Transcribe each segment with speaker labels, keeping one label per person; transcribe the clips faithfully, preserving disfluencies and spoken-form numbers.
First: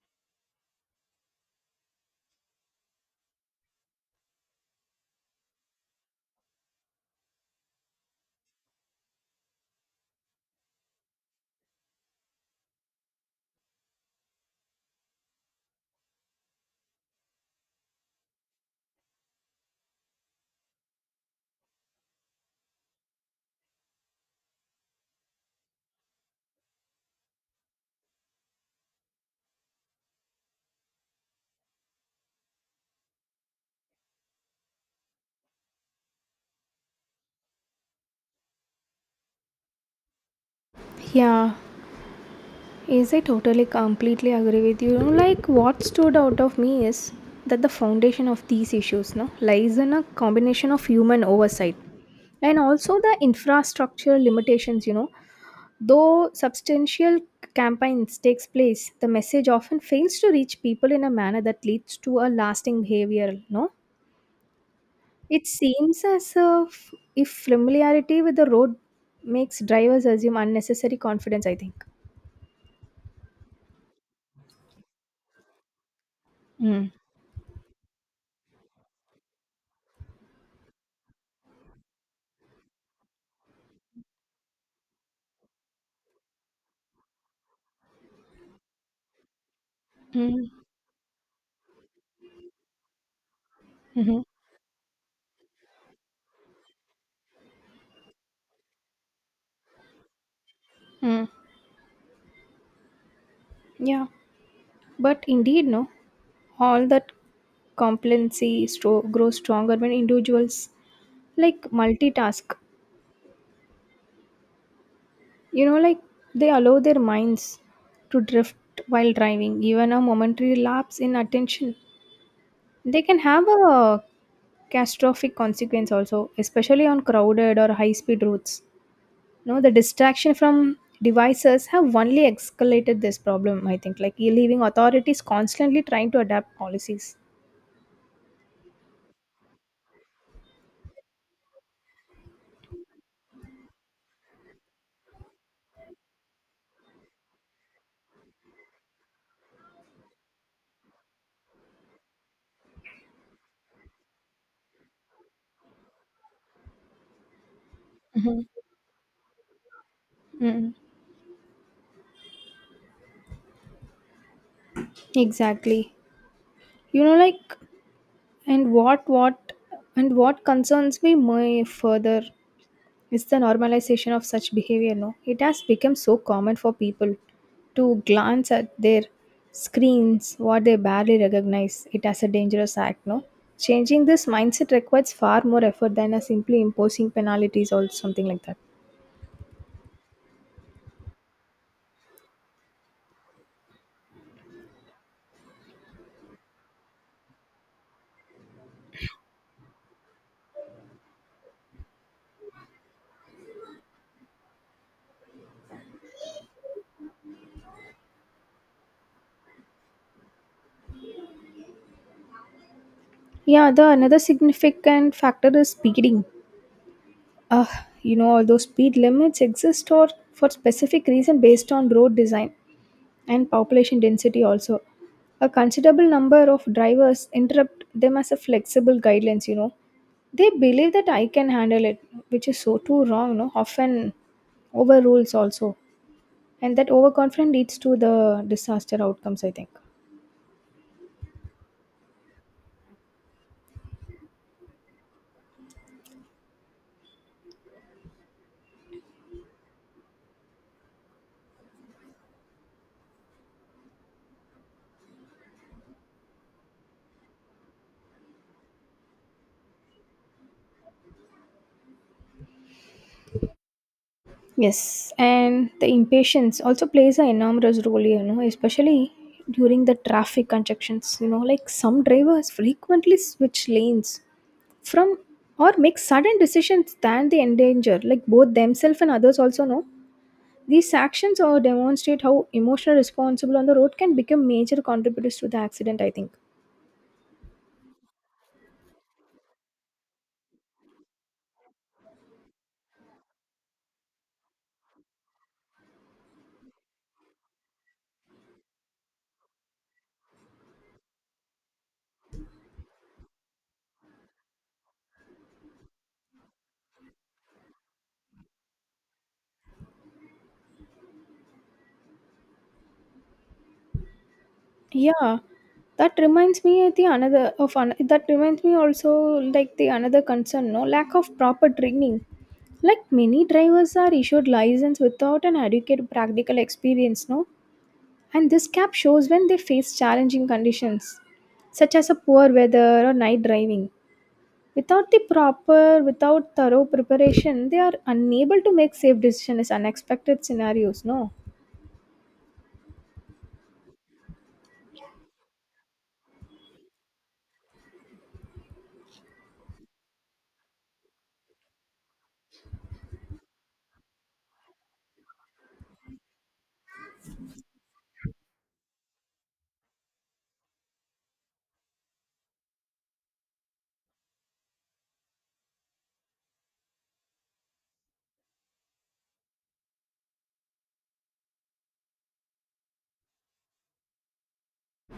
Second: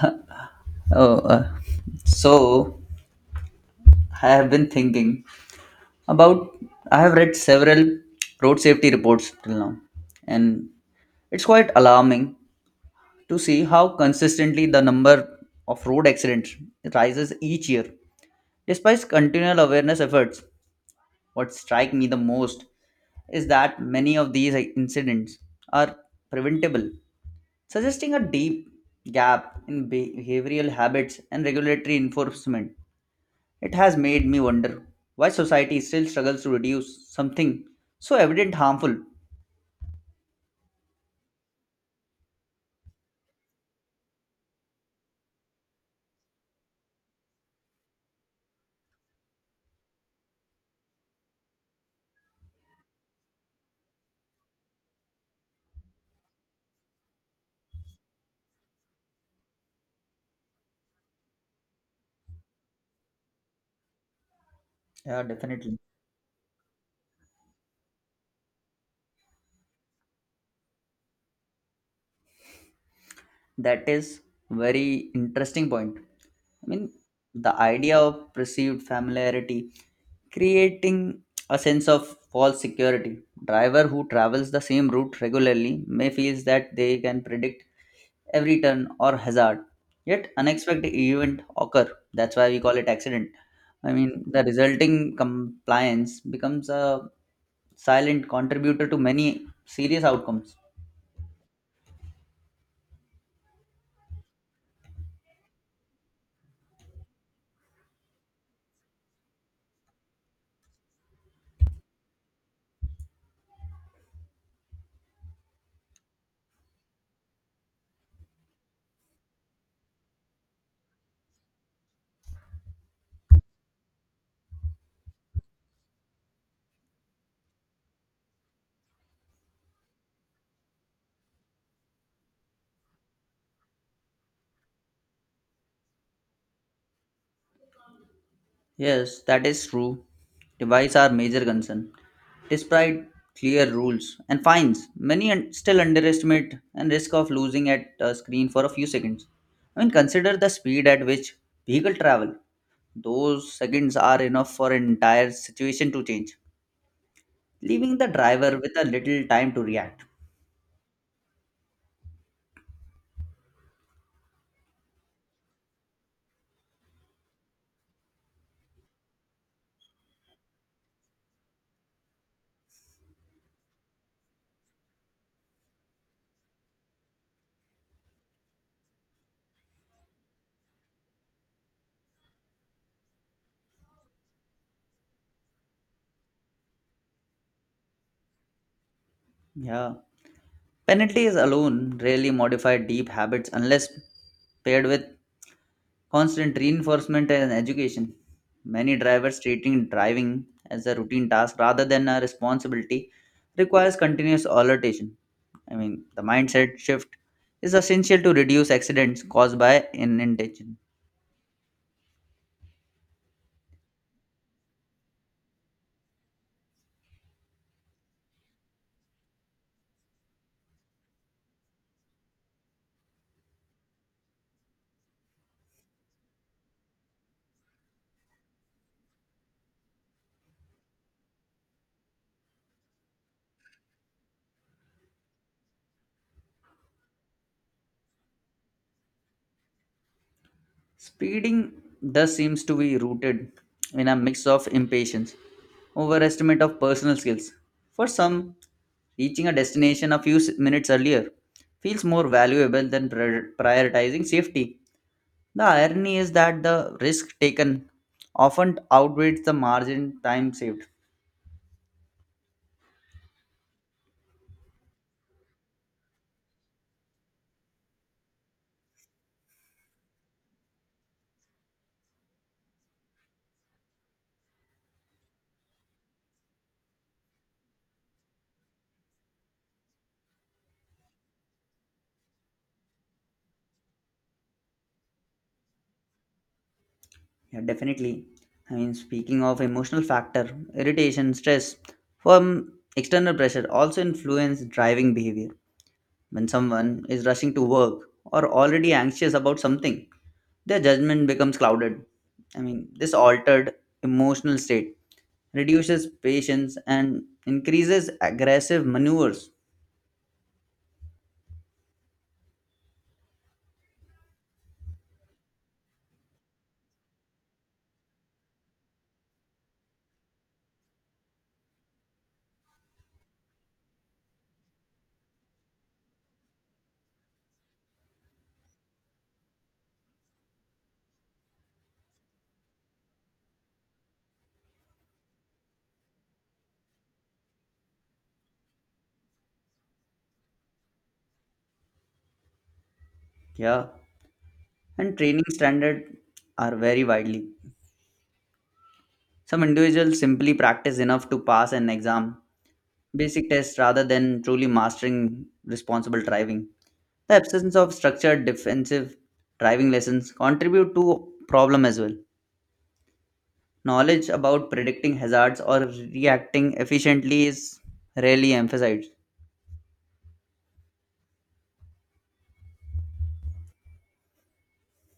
Speaker 1: Oh, uh, so I have been thinking about. I have read several road safety reports till now, and it's quite alarming to see how consistently the number of road accidents rises each year. Despite continual awareness efforts, what strikes me the most is that many of these incidents are preventable, suggesting a deep gap in behavioral habits and regulatory enforcement. It has made me wonder why society still struggles to reduce something so evident harmful.
Speaker 2: Yeah, yes, I totally completely agree with you. You know, Like, what stood out of me is that the foundation of these issues, no, lies in a combination of human oversight and also the infrastructure limitations. You know, though substantial campaigns takes place, the message often fails to reach people in a manner that leads to a lasting behavior. No,
Speaker 1: Yeah,
Speaker 2: it
Speaker 1: definitely.
Speaker 2: seems as if if familiarity with the road makes drivers assume unnecessary confidence. I think.
Speaker 1: That is very interesting point. I
Speaker 2: Mm.
Speaker 1: mean, the idea of perceived familiarity creating a sense of false security. Driver who travels the same route regularly may feels that they can predict every turn or hazard. Yet
Speaker 2: Mm.
Speaker 1: unexpected event occur. That's why we call it accident. I
Speaker 2: Mhm.
Speaker 1: mean, the resulting compliance becomes a silent contributor to many serious outcomes.
Speaker 2: Mm. Yeah, but indeed, no, all that complacency stro- grows stronger when individuals like multitask. You know, like they allow their minds to drift while driving. Even a momentary lapse in attention, they can have a catastrophic consequence also, especially on crowded or high-speed roads. No, the distraction from devices have only escalated this problem. I think, like leaving authorities constantly trying to adapt policies.
Speaker 1: Yes, that is true. Device are major concern. Despite clear rules and fines, many un- still underestimate and risk of losing at a screen for a few seconds. I mean, consider the speed at which vehicle travel. Those seconds are enough for an entire situation to change, leaving the driver with a little time to react.
Speaker 2: Mm, exactly. You know, like, and what, what, and what concerns me more further is the normalization of such behavior. No, it has become so common for people to glance at their screens, what they barely recognize it as a dangerous act. No, changing this mindset requires far more effort than a simply imposing penalties or something like that.
Speaker 1: Yeah. Penalties alone rarely modify deep habits unless paired with constant reinforcement and education. Many drivers treating driving as a routine task rather than a responsibility requires continuous alertation. I mean, the mindset shift is essential to reduce accidents caused by inattention.
Speaker 2: Yeah, the another significant factor is speeding Ugh, you know, although speed limits exist or for specific reason based on road design and population density also. A considerable number of drivers interrupt them as a flexible guidelines, you know. They believe that I can handle it, which is so too wrong, you know, often overrules also. And that overconfidence leads to the disaster outcomes, I think.
Speaker 1: Speeding thus seems to be rooted in a mix of impatience, overestimate of personal skills. For some, reaching a destination a few s- minutes earlier feels more valuable than prior- prioritizing safety. The irony is that the risk taken often outweighs the margin time saved.
Speaker 2: Yes, and the impatience also plays an enormous role, you know, especially during the traffic congestions. You know, like some drivers frequently switch lanes from or make sudden decisions that they endanger, like both themselves and others also know. These actions or demonstrate how emotional responsible on the road can become major contributors to the accident, I think.
Speaker 1: Yeah, definitely. I mean, speaking of emotional factor, irritation, stress from external pressure also influence driving behavior. When someone is rushing to work or already anxious about something, their judgment becomes clouded. I mean, this altered emotional state reduces patience and increases aggressive maneuvers.
Speaker 2: Yeah, that reminds me of the another of an, that reminds me also like the another concern, no, lack of proper training. Like many drivers are issued license without an adequate practical experience, no, and this gap shows when they face challenging conditions, such as a poor weather or night driving. Without the proper, without thorough preparation, they are unable to make safe decisions in unexpected scenarios, no.
Speaker 1: Yeah. And training standards are vary widely. Some individuals simply practice enough to pass an exam, basic test rather than truly mastering responsible driving. The absence of structured defensive driving lessons contribute to problem as well. Knowledge about predicting hazards or reacting efficiently is rarely emphasized.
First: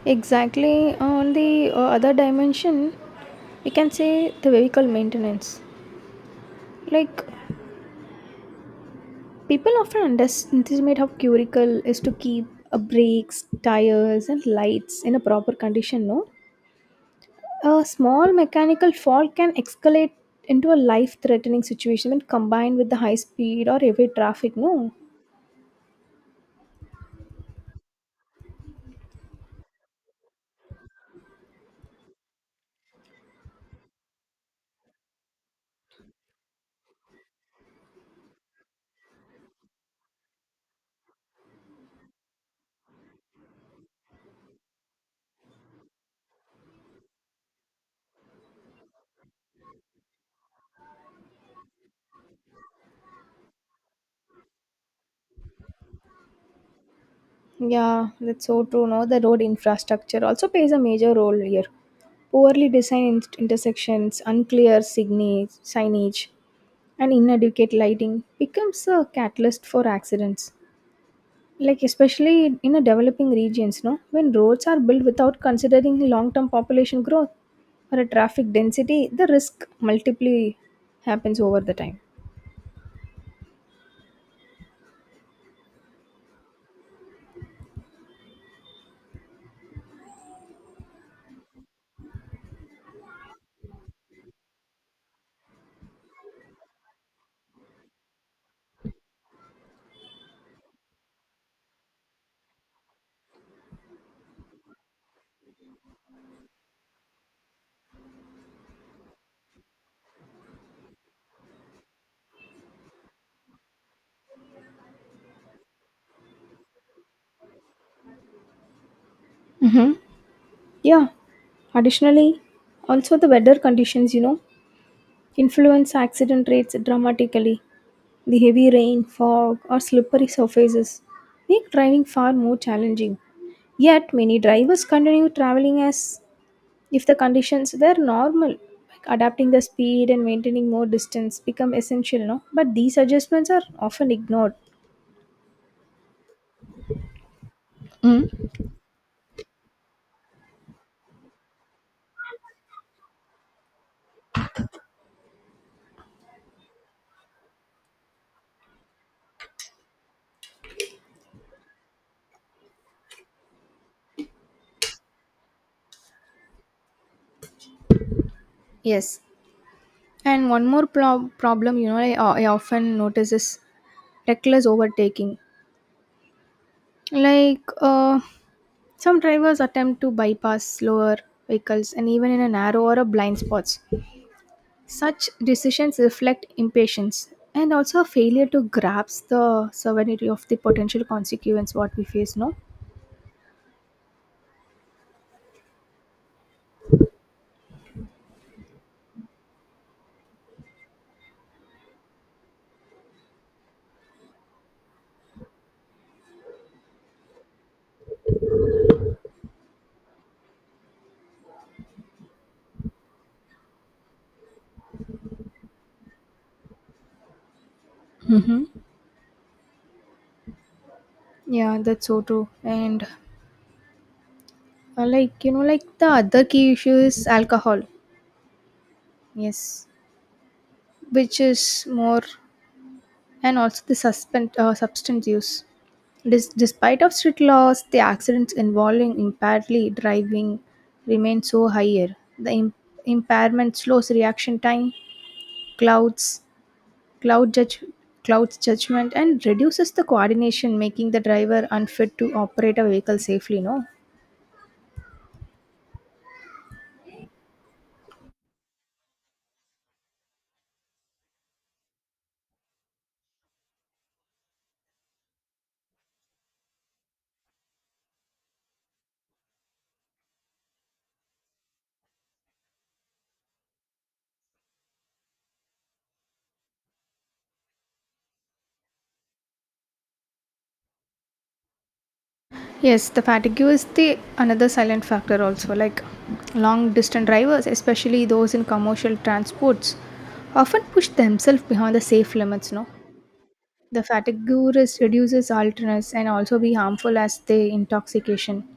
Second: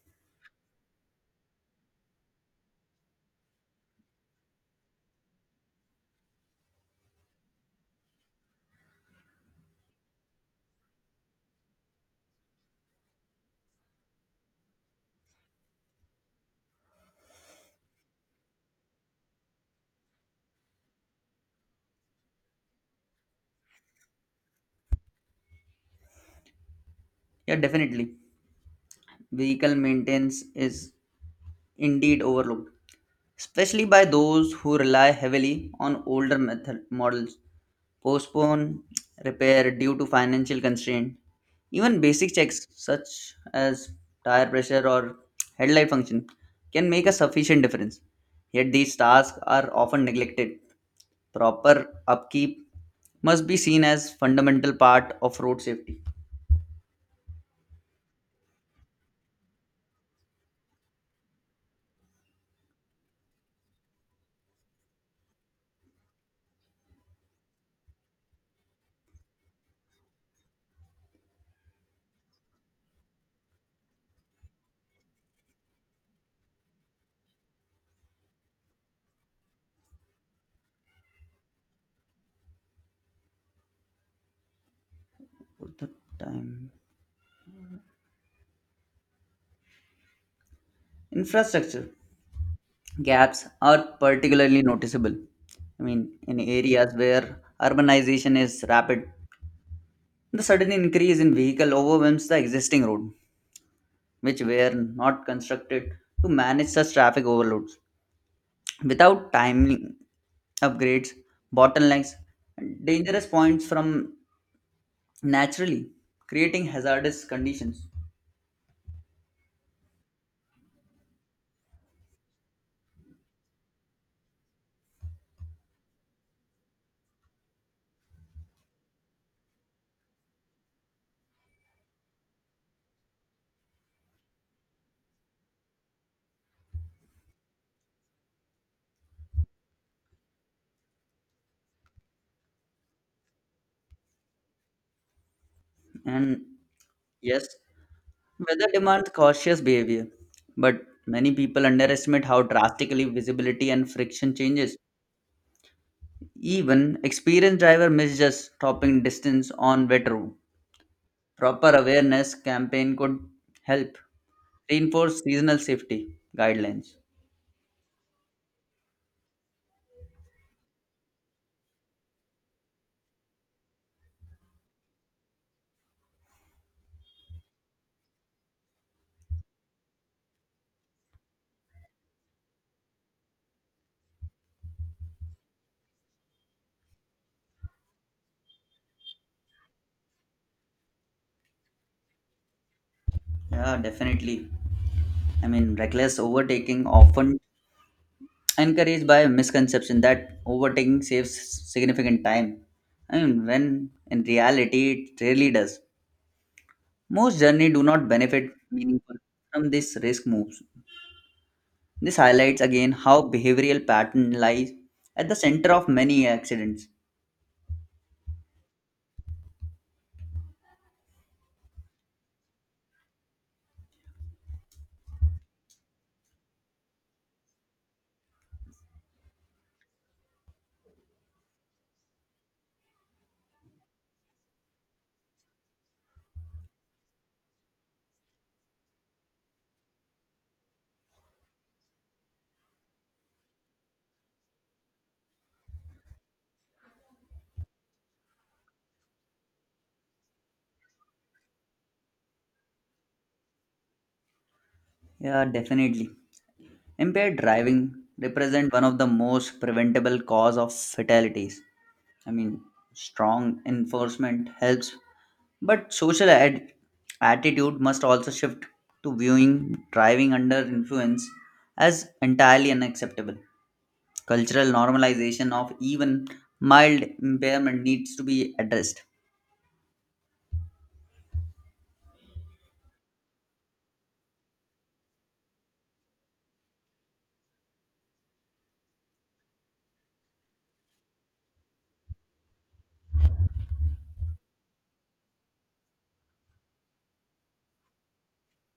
Speaker 2: Exactly. On the uh, other dimension, we can say the vehicle maintenance. Like people often underestimate how critical is to keep uh, brakes, tires, and lights in a proper condition. No, a small mechanical fault can escalate into a life-threatening situation when combined with the high speed or heavy traffic. No,
Speaker 1: Yeah, definitely. Vehicle maintenance is indeed overlooked, especially by those who rely heavily on older method models, postpone repair due to financial constraint. Even basic checks such as tire pressure or headlight function can make a sufficient difference. Yet these tasks are often neglected. Proper upkeep must be seen as fundamental part of road safety.
Speaker 2: yeah, that's so true. No, the road infrastructure also plays a major role here. Poorly designed in- intersections, unclear signage, signage, and inadequate lighting becomes a catalyst for accidents. Like especially in a developing regions, no, when roads are built without considering long-term population growth or a traffic density, the risk multiply happens over the time.
Speaker 1: For the time. Infrastructure gaps are particularly noticeable. I mean, in areas where urbanization is rapid, the sudden increase in vehicle overwhelms the existing road, which were not constructed to manage such traffic overloads. Without timely upgrades, bottlenecks, and dangerous points from naturally creating hazardous conditions.
Speaker 2: Mm-hmm. Yeah. Additionally, also the weather conditions, you know, Influence accident rates dramatically. The heavy rain, fog, or slippery surfaces make driving far more challenging. Yet, many drivers continue traveling as if the conditions were normal. Like adapting the speed and maintaining more distance become essential, no? But these adjustments are often ignored.
Speaker 1: And yes,
Speaker 2: Mm,
Speaker 1: weather demands cautious behavior, but many people underestimate how drastically visibility and friction changes. Even experienced driver miss just stopping distance on wet road. Proper awareness campaign could help reinforce seasonal safety guidelines.
Speaker 2: yes. And one more pro- problem, you know, I, I often notice is reckless overtaking. Like, uh, Some drivers attempt to bypass slower vehicles and even in a narrow or a blind spots. Such decisions reflect impatience and also a failure to grasp the severity of the potential consequence what we face, no?
Speaker 1: Yeah, definitely. I mean, reckless overtaking often encouraged by a misconception that overtaking saves significant time. I mean, when in reality it rarely does. Most journey do not benefit meaningful from this risk moves. This highlights again how behavioral pattern lies at the center of many accidents.
Speaker 2: Yeah, that's so true. And uh, like you know, like the other key issue is alcohol. Yes, which is more, and also the suspend uh, substance use. Dis- despite of strict laws, the accidents involving impairedly driving remain so higher. The im- impairment slows reaction time, clouds, cloud judge, clouds judgment, and reduces the coordination, making the driver unfit to operate a vehicle safely. No.
Speaker 1: Yeah, definitely. Impaired driving represent one of the most preventable cause of fatalities. I mean, strong enforcement helps, but social ad- attitude must also shift to viewing driving under influence as entirely unacceptable. Cultural normalization of even mild impairment needs to be addressed.
Speaker 2: Yes, the fatigue is the another silent factor also. Like long distance drivers, especially those in commercial transports, often push themselves behind the safe limits. No The fatigue risk reduces alertness and also be harmful as the intoxication.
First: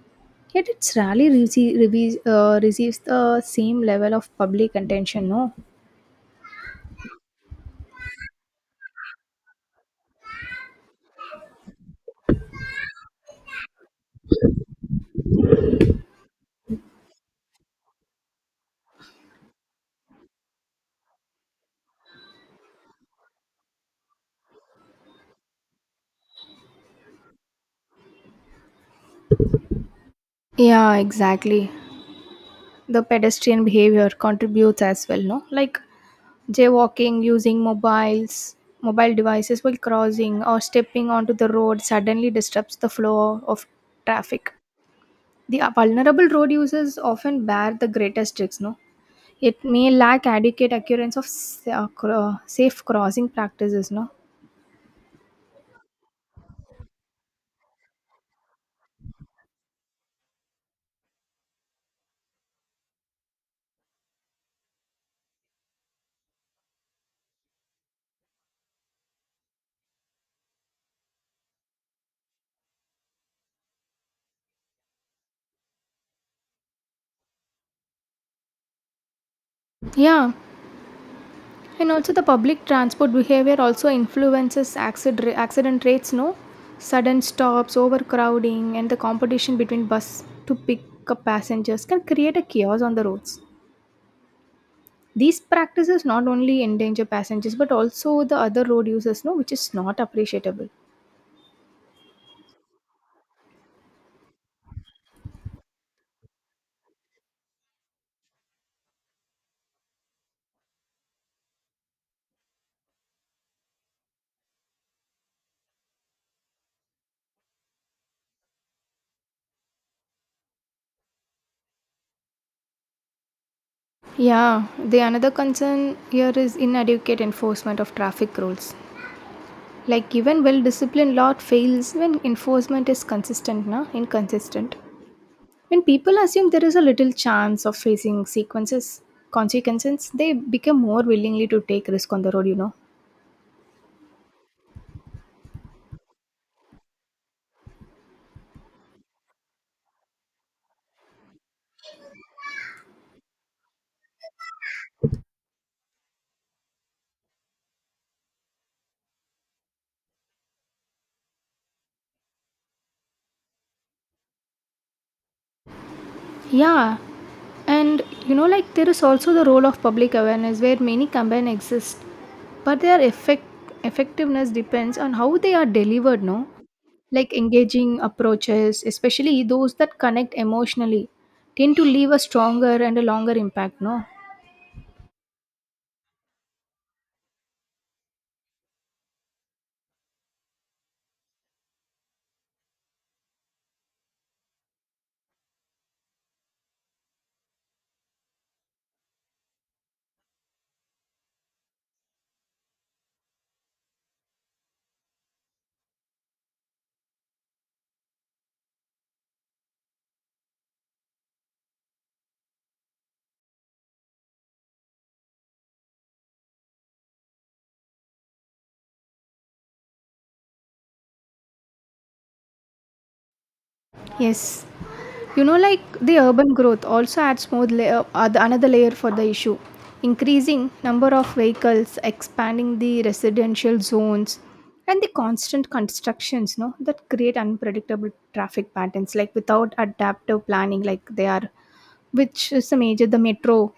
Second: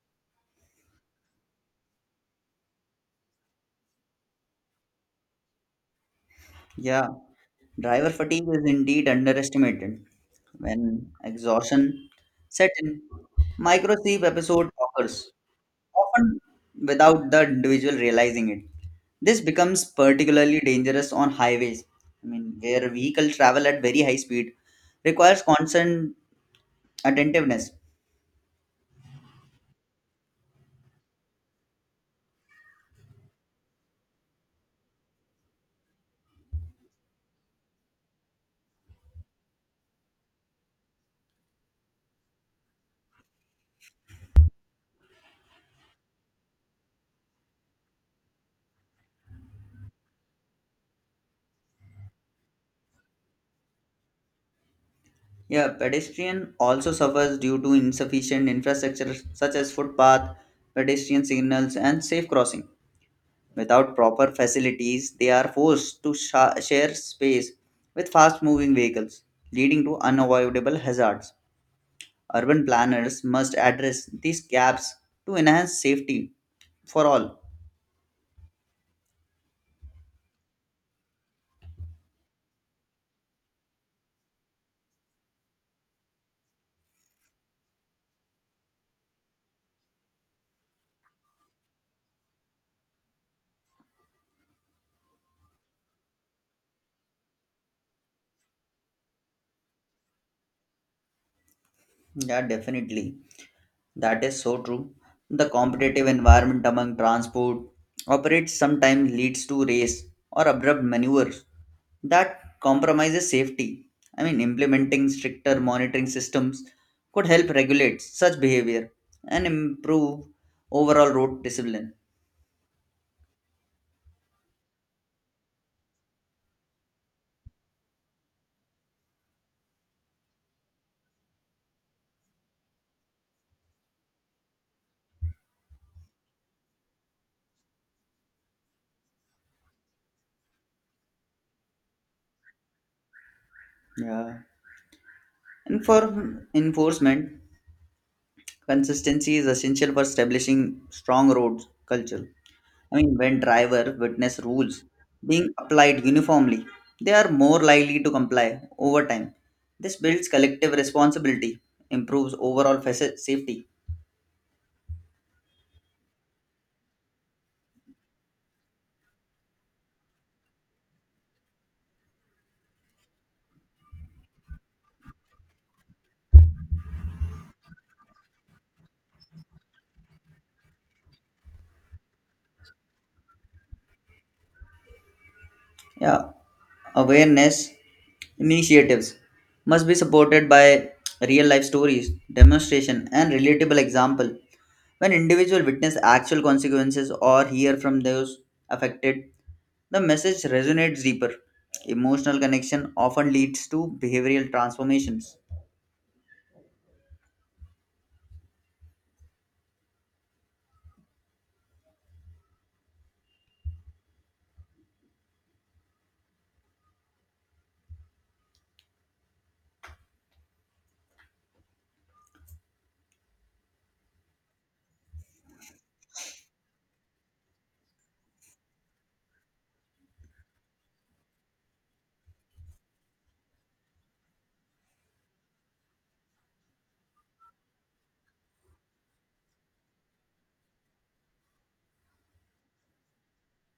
Speaker 2: Yet it's rarely rece- rebe- uh, receives the same level of public attention, no?
Speaker 1: Yeah, driver fatigue is indeed underestimated. When exhaustion sets in, micro sleep episode occurs, often without the individual realizing it. This becomes particularly dangerous on highways, I mean, where vehicle travel at very high speed requires constant attentiveness.
Speaker 2: Yeah, exactly. The pedestrian behavior contributes as well, no? Like jaywalking, using mobiles, mobile devices while crossing, or stepping onto the road suddenly disrupts the flow of traffic. The vulnerable road users often bear the greatest risks, no? It may lack adequate occurrence of s- uh, cro- safe crossing practices, no?
Speaker 1: Yeah, pedestrian also suffers due to insufficient infrastructure such as footpath, pedestrian signals, and safe crossing. Without proper facilities, they are forced to sha- share space with fast moving vehicles, leading to unavoidable hazards. Urban planners must address these gaps to enhance safety for all.
Speaker 2: Yeah, and also the public transport behavior also influences accident, accident rates, no? Sudden stops, overcrowding, and the competition between bus to pick up passengers can create a chaos on the roads. These practices not only endanger passengers but also the other road users, no, which is not appreciable.
Speaker 1: Yeah, definitely. That is so true. The competitive environment among transport operators sometimes leads to race or abrupt maneuvers that compromises safety. I mean, implementing stricter monitoring systems could help regulate such behavior and improve overall road discipline.
Speaker 2: Yeah, the another concern here is inadequate enforcement of traffic rules. Like even well-disciplined law fails when enforcement is consistent, na? Inconsistent. When people assume there is a little chance of facing sequences, consequences, they become more willingly to take risk on the road, you know.
Speaker 1: Yeah. And for enforcement, consistency is essential for establishing strong roads culture. I mean, when driver witness rules being applied uniformly, they are more likely to comply over time. This builds collective responsibility, improves overall faci- safety.
Speaker 2: Yeah, and you know, like there is also the role of public awareness where many campaigns exist, but their effect effectiveness depends on how they are delivered. No, like engaging approaches, especially those that connect emotionally, tend to leave a stronger and a longer impact. No.
Speaker 1: Yeah, awareness initiatives must be supported by real life stories, demonstration, and relatable example. When individual witness actual consequences or hear from those affected, the message resonates deeper. Emotional connection often leads to behavioral transformations.
Speaker 2: Yes. You know, like the urban growth also adds more layer, uh, the- another layer for the issue. Increasing number of vehicles, expanding the residential zones, and the constant constructions, no, that create unpredictable traffic patterns, like without adaptive planning, like they are, which is a major the metro,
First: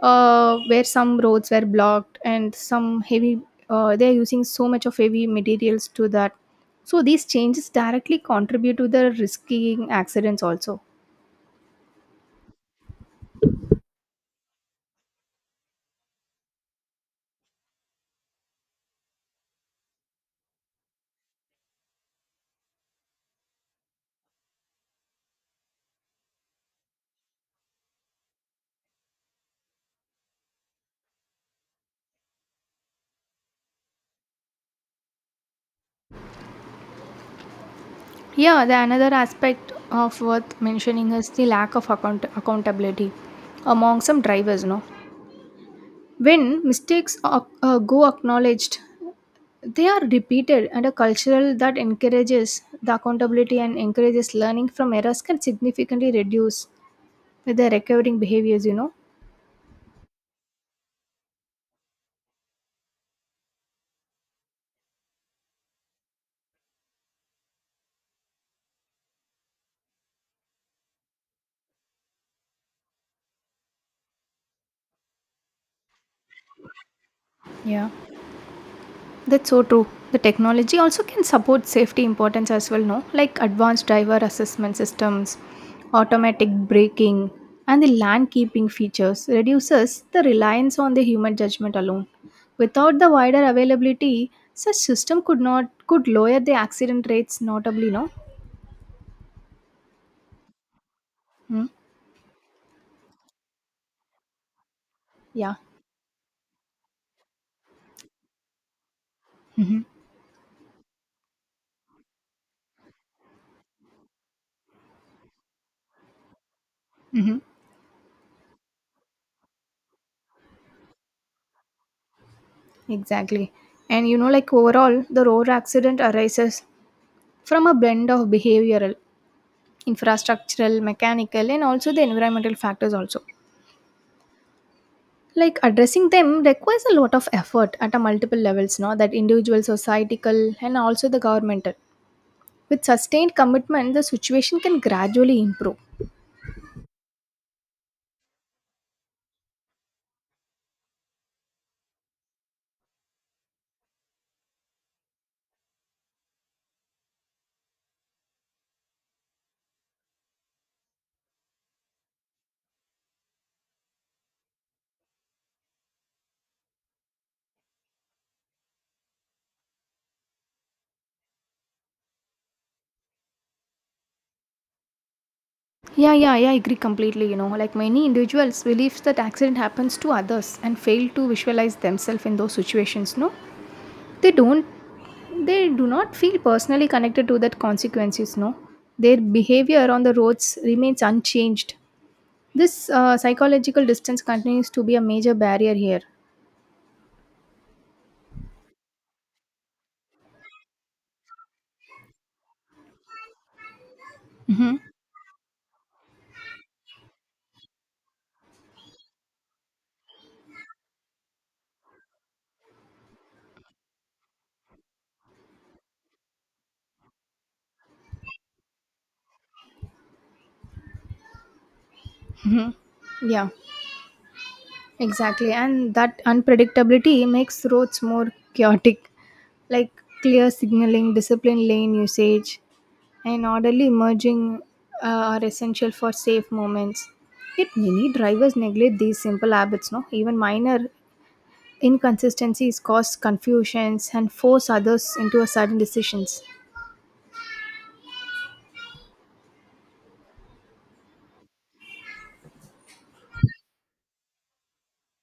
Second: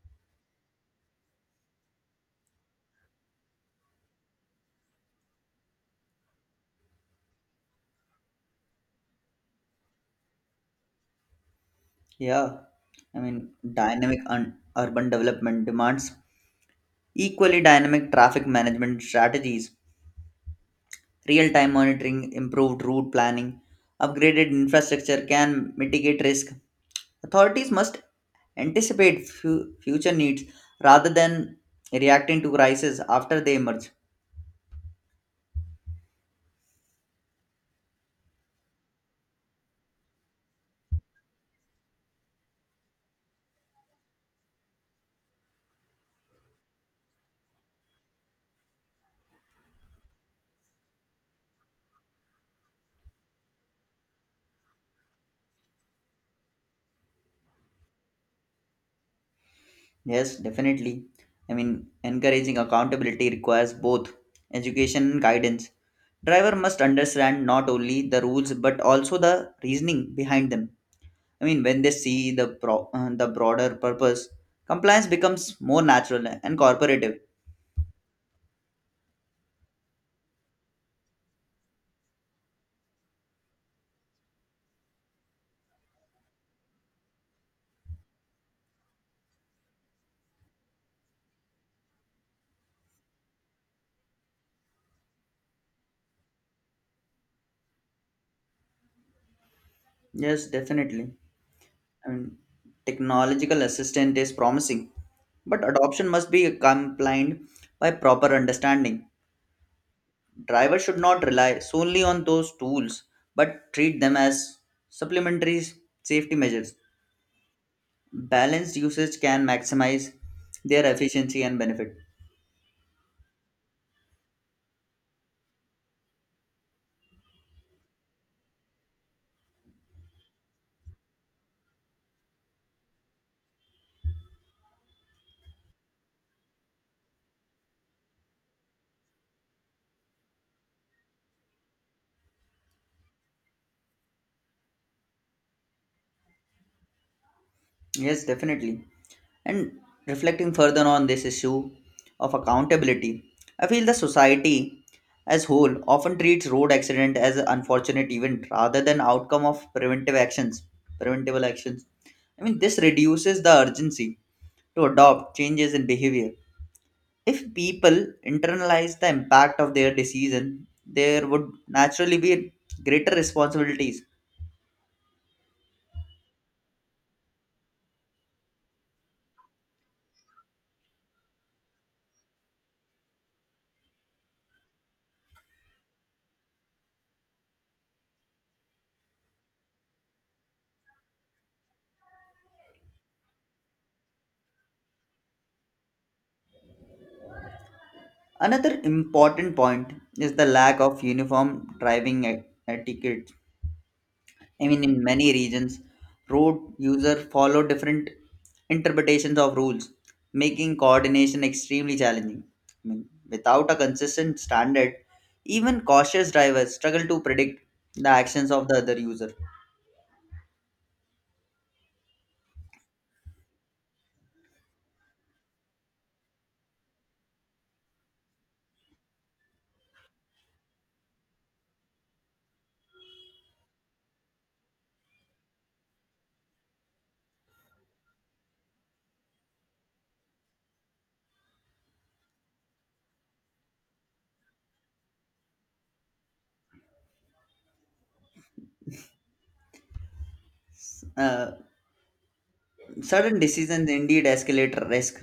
Speaker 2: uh, where some roads were blocked and some heavy, uh, they are using so much of heavy materials to that. So these changes directly contribute to the risking accidents also.
Speaker 1: Yeah, I mean, dynamic un- urban development demands equally dynamic traffic management strategies. Real time monitoring, improved route planning, upgraded infrastructure can mitigate risk. Authorities must anticipate fu- future needs rather than reacting to crises after they emerge.
Speaker 2: Yeah, the another aspect of worth mentioning is the lack of account- accountability among some drivers. No, when mistakes are, uh, go acknowledged, they are repeated, and a cultural that encourages the accountability and encourages learning from errors can significantly reduce the recovering behaviors. You know,
Speaker 1: Yes, definitely. I mean, encouraging accountability requires both education and guidance. Driver must understand not only the rules but also the reasoning behind them. I mean, when they see the pro- uh, the broader purpose, compliance becomes more natural and cooperative.
Speaker 2: Yeah. That's so true. The technology also can support safety importance as well, no? Like advanced driver assessment systems, automatic braking, and the land keeping features reduces the reliance on the human judgment alone. Without the wider availability, such system could not could lower the accident rates notably, no?
Speaker 1: Yes, definitely.
Speaker 2: Mm,
Speaker 1: I mean, technological assistant is promising,
Speaker 2: yeah.
Speaker 1: but adoption must be accompanied by proper understanding.
Speaker 2: Hmm.
Speaker 1: Drivers should not rely solely on those tools but treat them as supplementary safety measures.
Speaker 2: Hmm.
Speaker 1: Balanced usage can maximize their efficiency and benefit.
Speaker 2: Exactly. And you know, like overall, the road accident arises from a blend of behavioral infrastructural, mechanical, and also the environmental factors also. Like addressing them requires a lot of effort at a multiple levels, no? That individual, societal, and also the governmental. With sustained commitment, the situation can gradually improve.
Speaker 1: Yes, definitely. And reflecting further on this issue of accountability, I feel the society as whole often treats road accident as an unfortunate event rather than outcome of preventive actions, preventable actions. I mean, this reduces the urgency to adopt changes in behavior. If people internalize the impact of their decision, there would naturally be greater responsibilities.
Speaker 2: Yeah, yeah, yeah, I agree completely. You know, like many individuals believe that accident happens to others and fail to visualize themselves in those situations, no? They don't they do not feel personally connected to that consequences, no? Their behavior on the roads remains unchanged. This uh, psychological distance continues to be a major barrier here.
Speaker 1: Another important point is the lack of uniform driving e- etiquette. I mean, in many regions, road users follow different interpretations of rules, making coordination extremely challenging. I mean, without a consistent standard, even cautious drivers struggle to predict the actions of the other user.
Speaker 2: Yeah, exactly. And that unpredictability makes roads more chaotic, like clear signaling, disciplined lane usage, and orderly merging uh, are essential for safe moments. Yet many drivers neglect these simple habits, no? Even minor inconsistencies cause confusions and force others into a sudden decisions.
Speaker 1: Uh, Sudden decisions indeed escalate risk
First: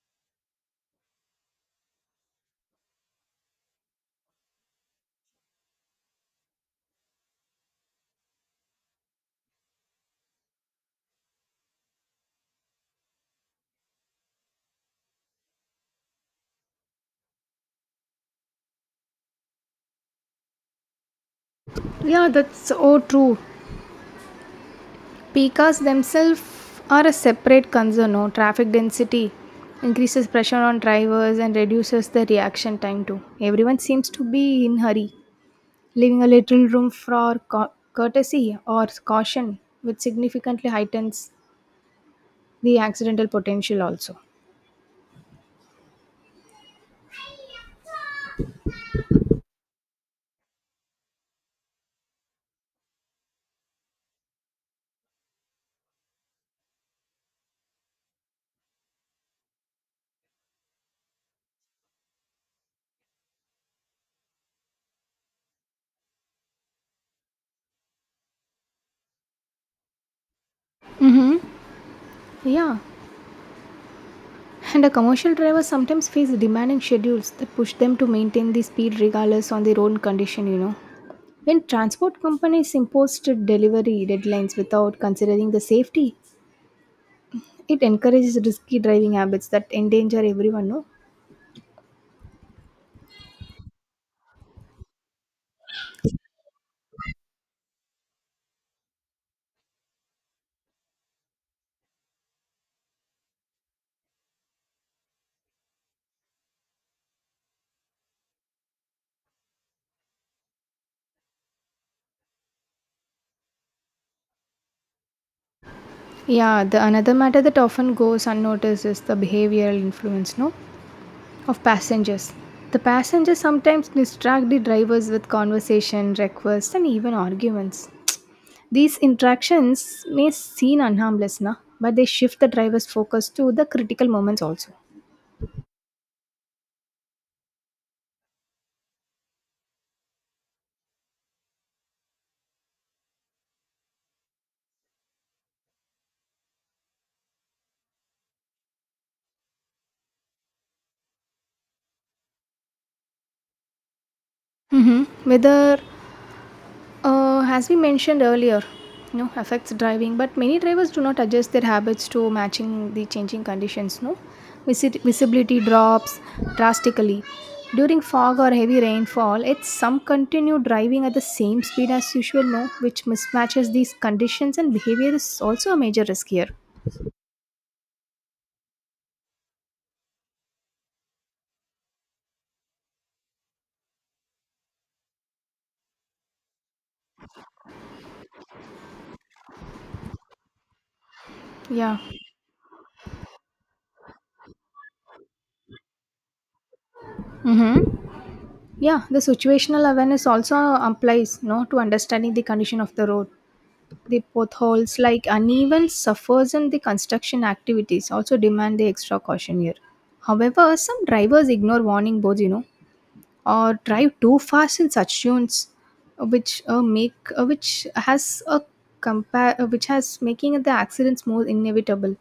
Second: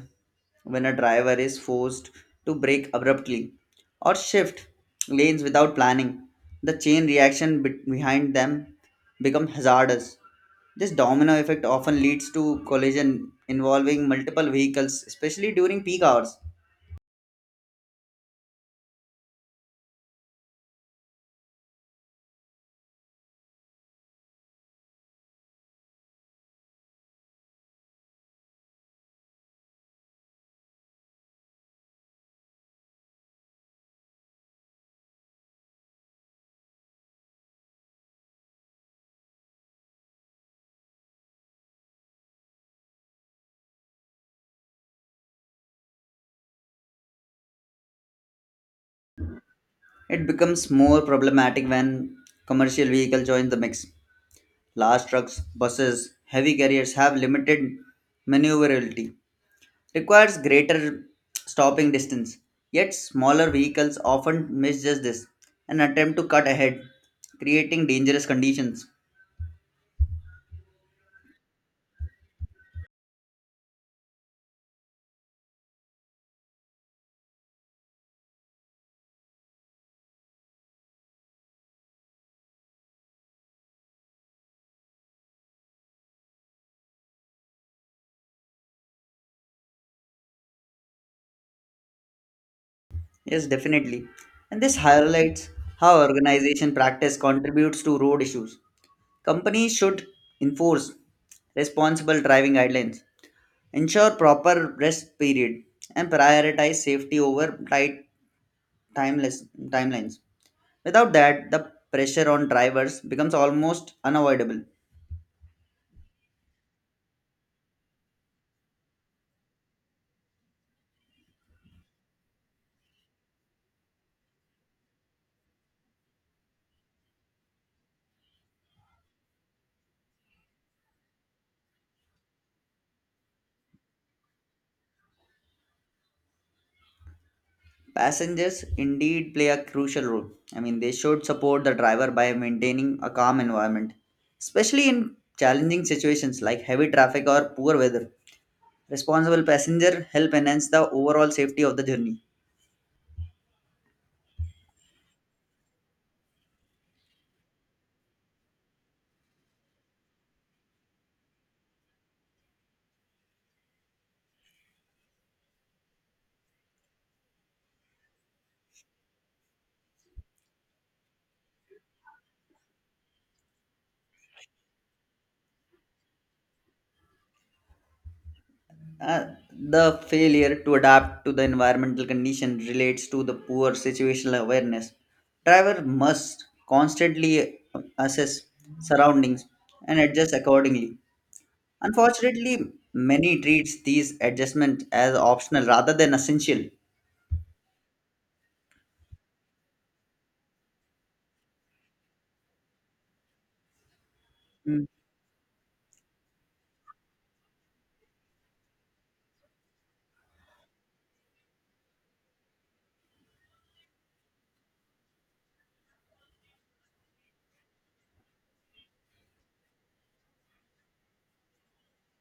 Speaker 1: when a driver is forced to brake abruptly or shift lanes without planning. The chain reaction be- behind them becomes hazardous. This domino effect often leads to collision involving multiple vehicles, especially during peak hours.
Speaker 2: Yeah, that's so true. Pikas themselves are a separate concern. No, traffic density increases pressure on drivers and reduces the reaction time too. Everyone seems to be in hurry, leaving a little room for co- courtesy or caution, which significantly heightens the accidental potential also.
Speaker 1: It becomes more problematic when commercial vehicles join the mix. Large trucks, buses, heavy carriers have limited maneuverability requires greater stopping distance. Yet smaller vehicles often miss just this and attempt to cut ahead, creating dangerous conditions.
Speaker 2: Yeah, and a commercial driver sometimes face demanding schedules that push them to maintain the speed regardless on their own condition, you know. When transport companies impose strict delivery deadlines without considering the safety, It encourages risky driving habits that endanger everyone, no?
Speaker 1: Yes, definitely. And this highlights how organization practice contributes to road issues. Companies should enforce responsible driving guidelines, ensure proper rest period, and prioritize safety over tight timeless timelines. Without that, the pressure on drivers becomes almost unavoidable.
Speaker 2: Yeah, the another matter that often goes unnoticed is the behavioral influence, no, of passengers. The passengers sometimes distract the drivers with conversation, requests, and even arguments. These interactions may seem unharmless, na, but they shift the driver's focus to the critical moments also.
Speaker 1: Passengers indeed play a crucial role. I mean, they should support the driver by maintaining a calm environment, especially in challenging situations like heavy traffic or poor weather. Responsible passenger help enhance the overall safety of the journey.
Speaker 2: Mm-hmm. Whether, Uh, as we mentioned earlier, you know, affects driving, but many drivers do not adjust their habits to matching the changing conditions. No, Visi- visibility drops drastically during fog or heavy rainfall. It's some continue driving at the same speed as usual. No, which mismatches these conditions and behavior is also a major risk here.
Speaker 1: Uh, the failure to adapt to the environmental condition relates to the poor situational awareness. Driver must constantly assess surroundings and adjust accordingly.
Speaker 2: Yeah.
Speaker 1: Unfortunately, many treats these adjustments as optional rather than essential.
Speaker 2: Mm-hmm. Yeah, the situational awareness also applies, no, to understanding the condition of the road. the
Speaker 1: Mm.
Speaker 2: potholes, like uneven surface and the construction activities also demand the extra caution here. However, some drivers ignore warning boards, you know, or drive too fast in such zones, uh, which uh, make uh, which has a compare uh, which has making the accidents more inevitable.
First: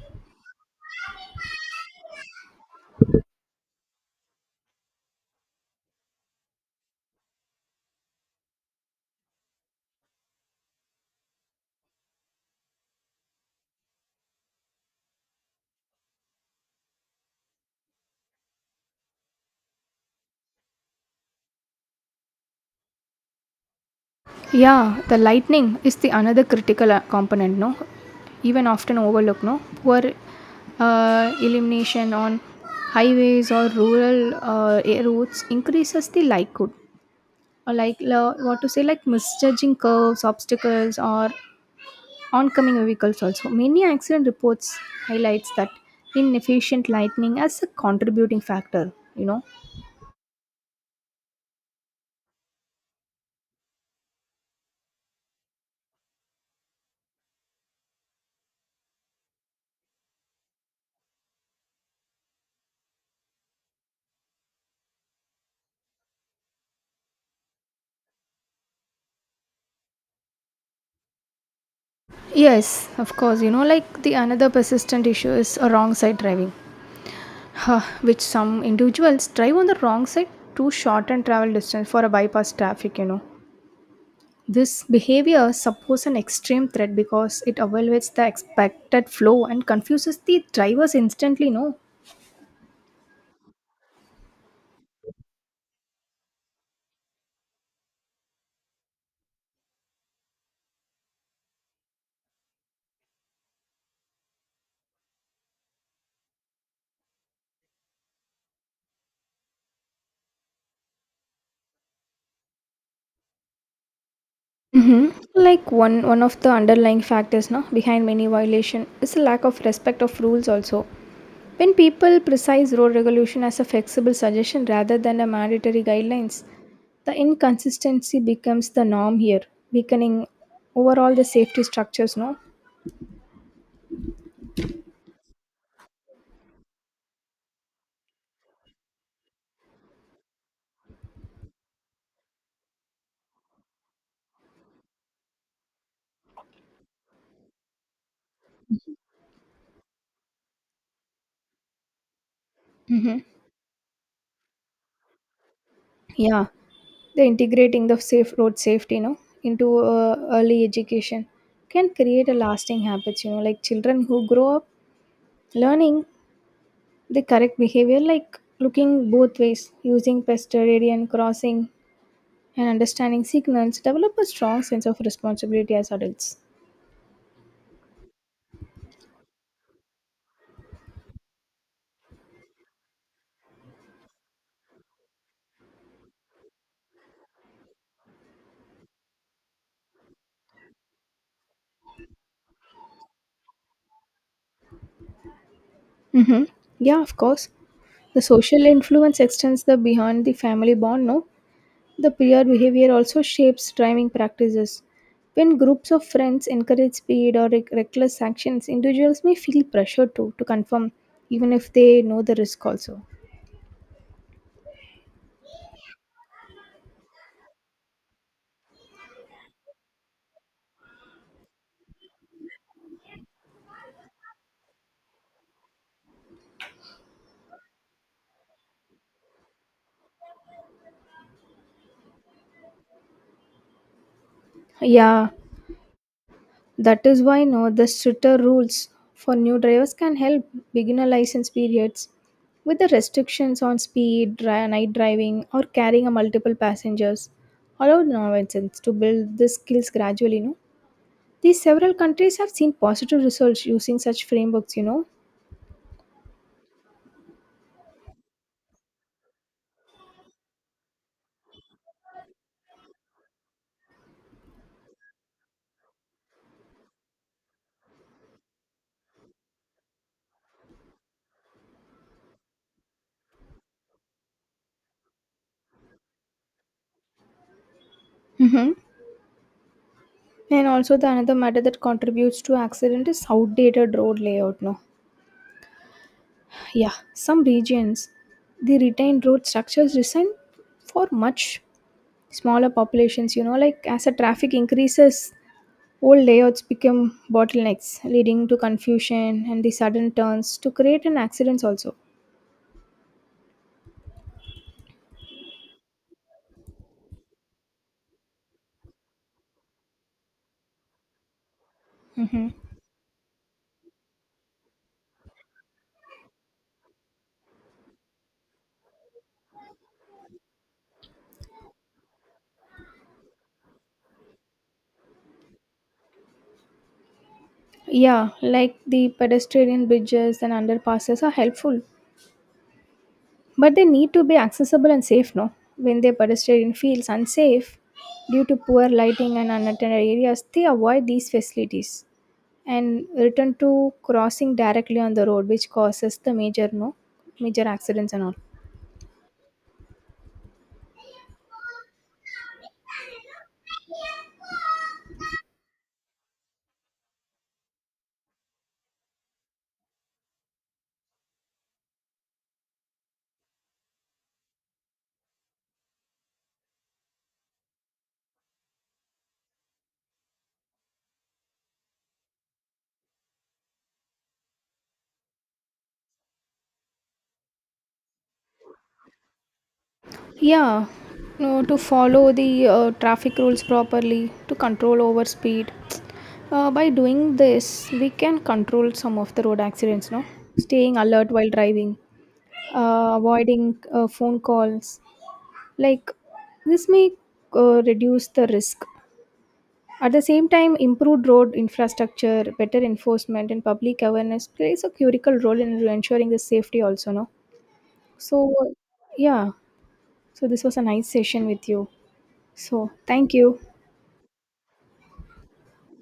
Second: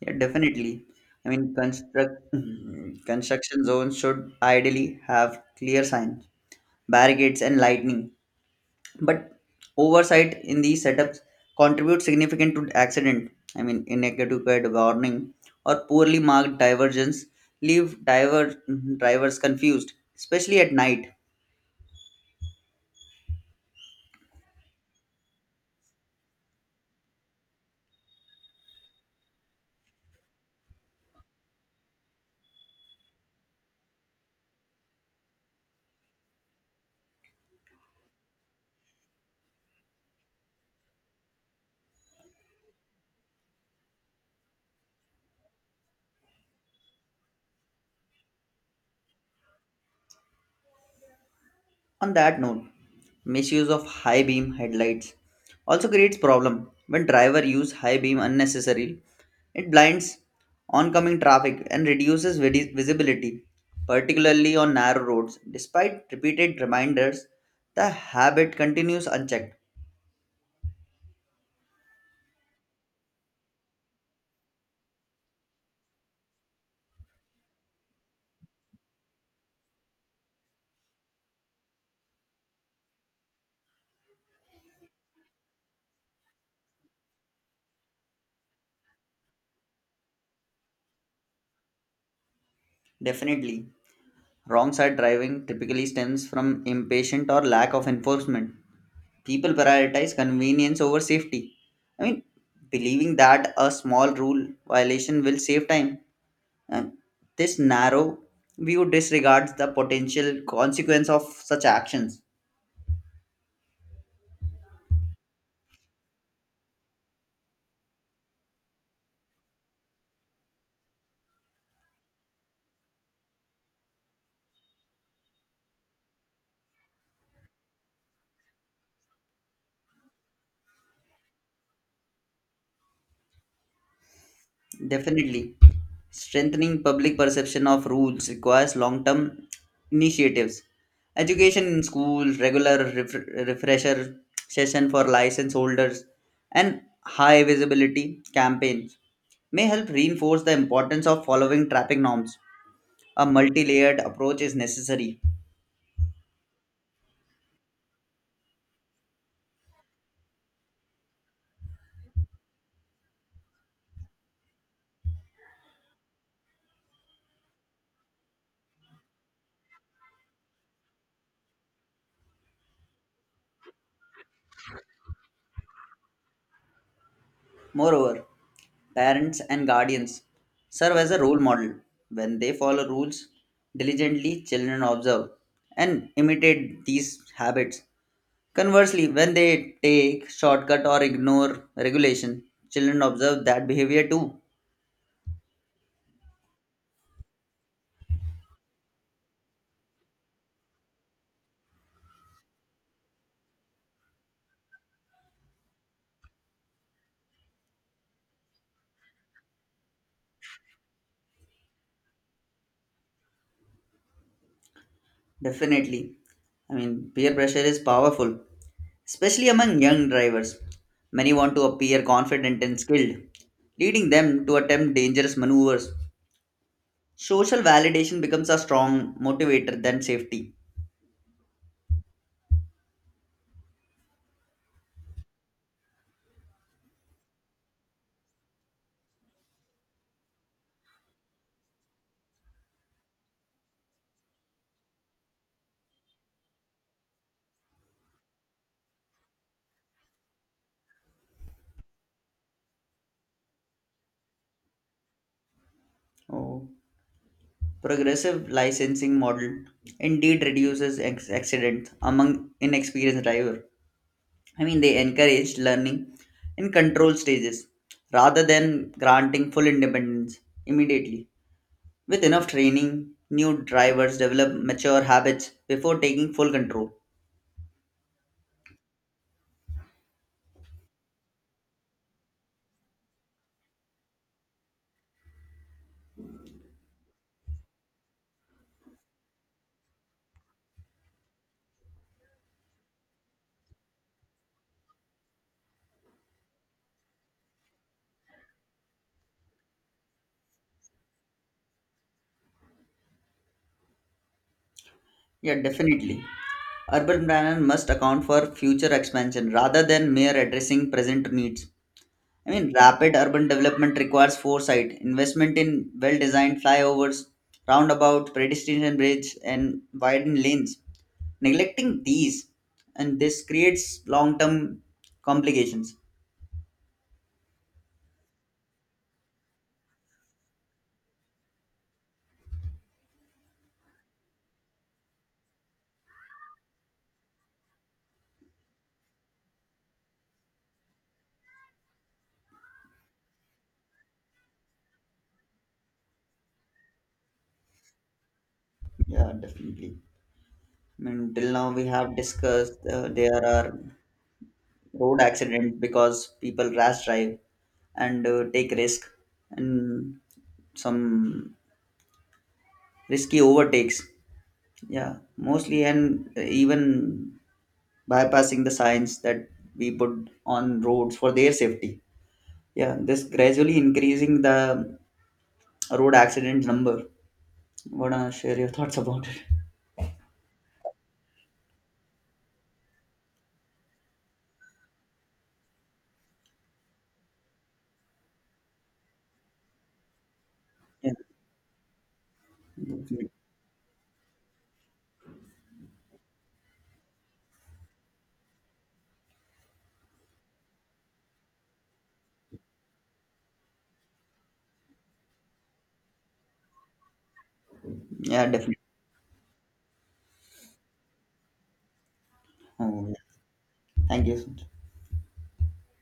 Speaker 1: Yeah, definitely. I mean, construct construction zones should ideally have clear signs, barricades, and lighting. But oversight in these setups contributes significant to accident. I mean, inadequate warning or poorly marked divergence leave diver drivers confused, especially at night.
Speaker 2: Yeah, the lightning is the another critical uh, component, no? Even often overlooked, no? Poor uh, illumination on highways or rural uh, air routes increases the likelihood, or like la- what to say, like misjudging curves, obstacles, or oncoming vehicles. Also, many accident reports highlights that inefficient lightning as a contributing factor. You know.
Speaker 1: On that note, misuse of high beam headlights also creates problem when driver use high beam unnecessarily. It blinds oncoming traffic and reduces vidi- visibility, particularly on narrow roads. Despite repeated reminders, the habit continues unchecked.
Speaker 2: Yes, of course. You know, like the another persistent issue is a wrong side driving. Huh, which some individuals drive on the wrong side to shorten travel distance for a bypass traffic, you know. This behavior supposes an extreme threat because it evaluates the expected flow and confuses the drivers instantly, no?
Speaker 1: Definitely, wrong side driving typically stems from impatient or lack of enforcement. People prioritize convenience over safety. I mean, believing that a small rule violation will save time. And this narrow view disregards the potential consequence of such actions.
Speaker 2: Mhm. Like one one of the underlying factors now behind many violation is a lack of respect of rules also. When people precise road regulation as a flexible suggestion rather than a mandatory guidelines, the inconsistency becomes the norm here, weakening overall the safety structures. No.
Speaker 1: Definitely. Strengthening public perception of rules requires long term initiatives. Education in school, regular ref- refresher session for license holders, and high visibility campaigns may help reinforce the importance of following traffic norms.
Speaker 2: hmm
Speaker 1: A multi layered approach is necessary.
Speaker 2: yeah, the integrating the safe road safety, no, into uh, early education can create a lasting habits. You know, like children who grow up learning The correct behavior, like looking both ways, using pesteridian crossing, and understanding signals, develop a strong sense of responsibility as adults.
Speaker 1: Moreover, parents and guardians serve as a role model. When they follow rules diligently, children observe and imitate these habits. Conversely, when they take shortcut or ignore regulation, children observe that behavior too.
Speaker 2: Mm-hmm. Yeah, of course. The social influence extends the beyond the family bond, no? The peer behavior also shapes driving practices. When groups of friends encourage speed or rec- reckless actions, individuals may feel pressure to to conform, even if they know the risk also.
Speaker 1: Definitely. I mean, peer pressure is powerful, especially among young drivers. Many want to appear confident and skilled, leading them to attempt dangerous maneuvers. Social validation becomes a strong motivator than safety.
Speaker 2: Yeah, That is why now the stricter rules for new drivers can help beginner license periods with the restrictions on speed, dri- night driving, or carrying a multiple passengers. Allow novices to build the skills gradually. No, these several countries have seen positive results using such frameworks. You know,
Speaker 1: Oh, progressive licensing model indeed reduces ex- accidents among inexperienced driver. I mean, they encourage learning in control stages rather than granting full independence immediately. With enough training, new drivers develop mature habits before taking full control.
Speaker 2: hmm and also the another matter that contributes to accident is outdated road layout. No, yeah, some regions they retain road structures designed for much smaller populations, you know like as the traffic increases, old layouts become bottlenecks leading to confusion and the sudden turns to create an accidents also.
Speaker 1: Yeah, definitely. Urban planning must account for future expansion rather than mere addressing present needs. I mean, rapid urban development requires foresight, investment in well designed flyovers, roundabout, pedestrian bridge, and widened lanes. Neglecting these, and this creates long term complications.
Speaker 2: Yeah, like the pedestrian bridges and underpasses are helpful, but they need to be accessible and safe, no? When the pedestrian feels unsafe due to poor lighting and unattended areas, they avoid these facilities and return to crossing directly on the road, which causes the major, no, major accidents and all.
Speaker 1: Yeah, definitely. I mean, till now we have discussed uh, there are road accidents because people rash drive and uh, take risk and some risky overtakes. Yeah, mostly and even bypassing the signs that we put on roads for their safety. Yeah, this gradually increasing the road accident number. Wanna share your thoughts about it?
Speaker 2: Yeah, no, to follow the uh, traffic rules properly, to control over speed. Uh, by doing this, we can control some of the road accidents, no? Staying
Speaker 1: Yeah,
Speaker 2: alert while driving, uh,
Speaker 1: definitely.
Speaker 2: avoiding uh, phone calls. Like, this may uh, reduce the risk. At the same time, improved road infrastructure, better enforcement, and public awareness plays a critical role in ensuring the safety, also, no?
Speaker 1: Yeah,
Speaker 2: So,
Speaker 1: definitely.
Speaker 2: yeah, so this was a nice session with you. So,
Speaker 1: Oh, yeah.
Speaker 2: thank you.
Speaker 1: Thank you so much.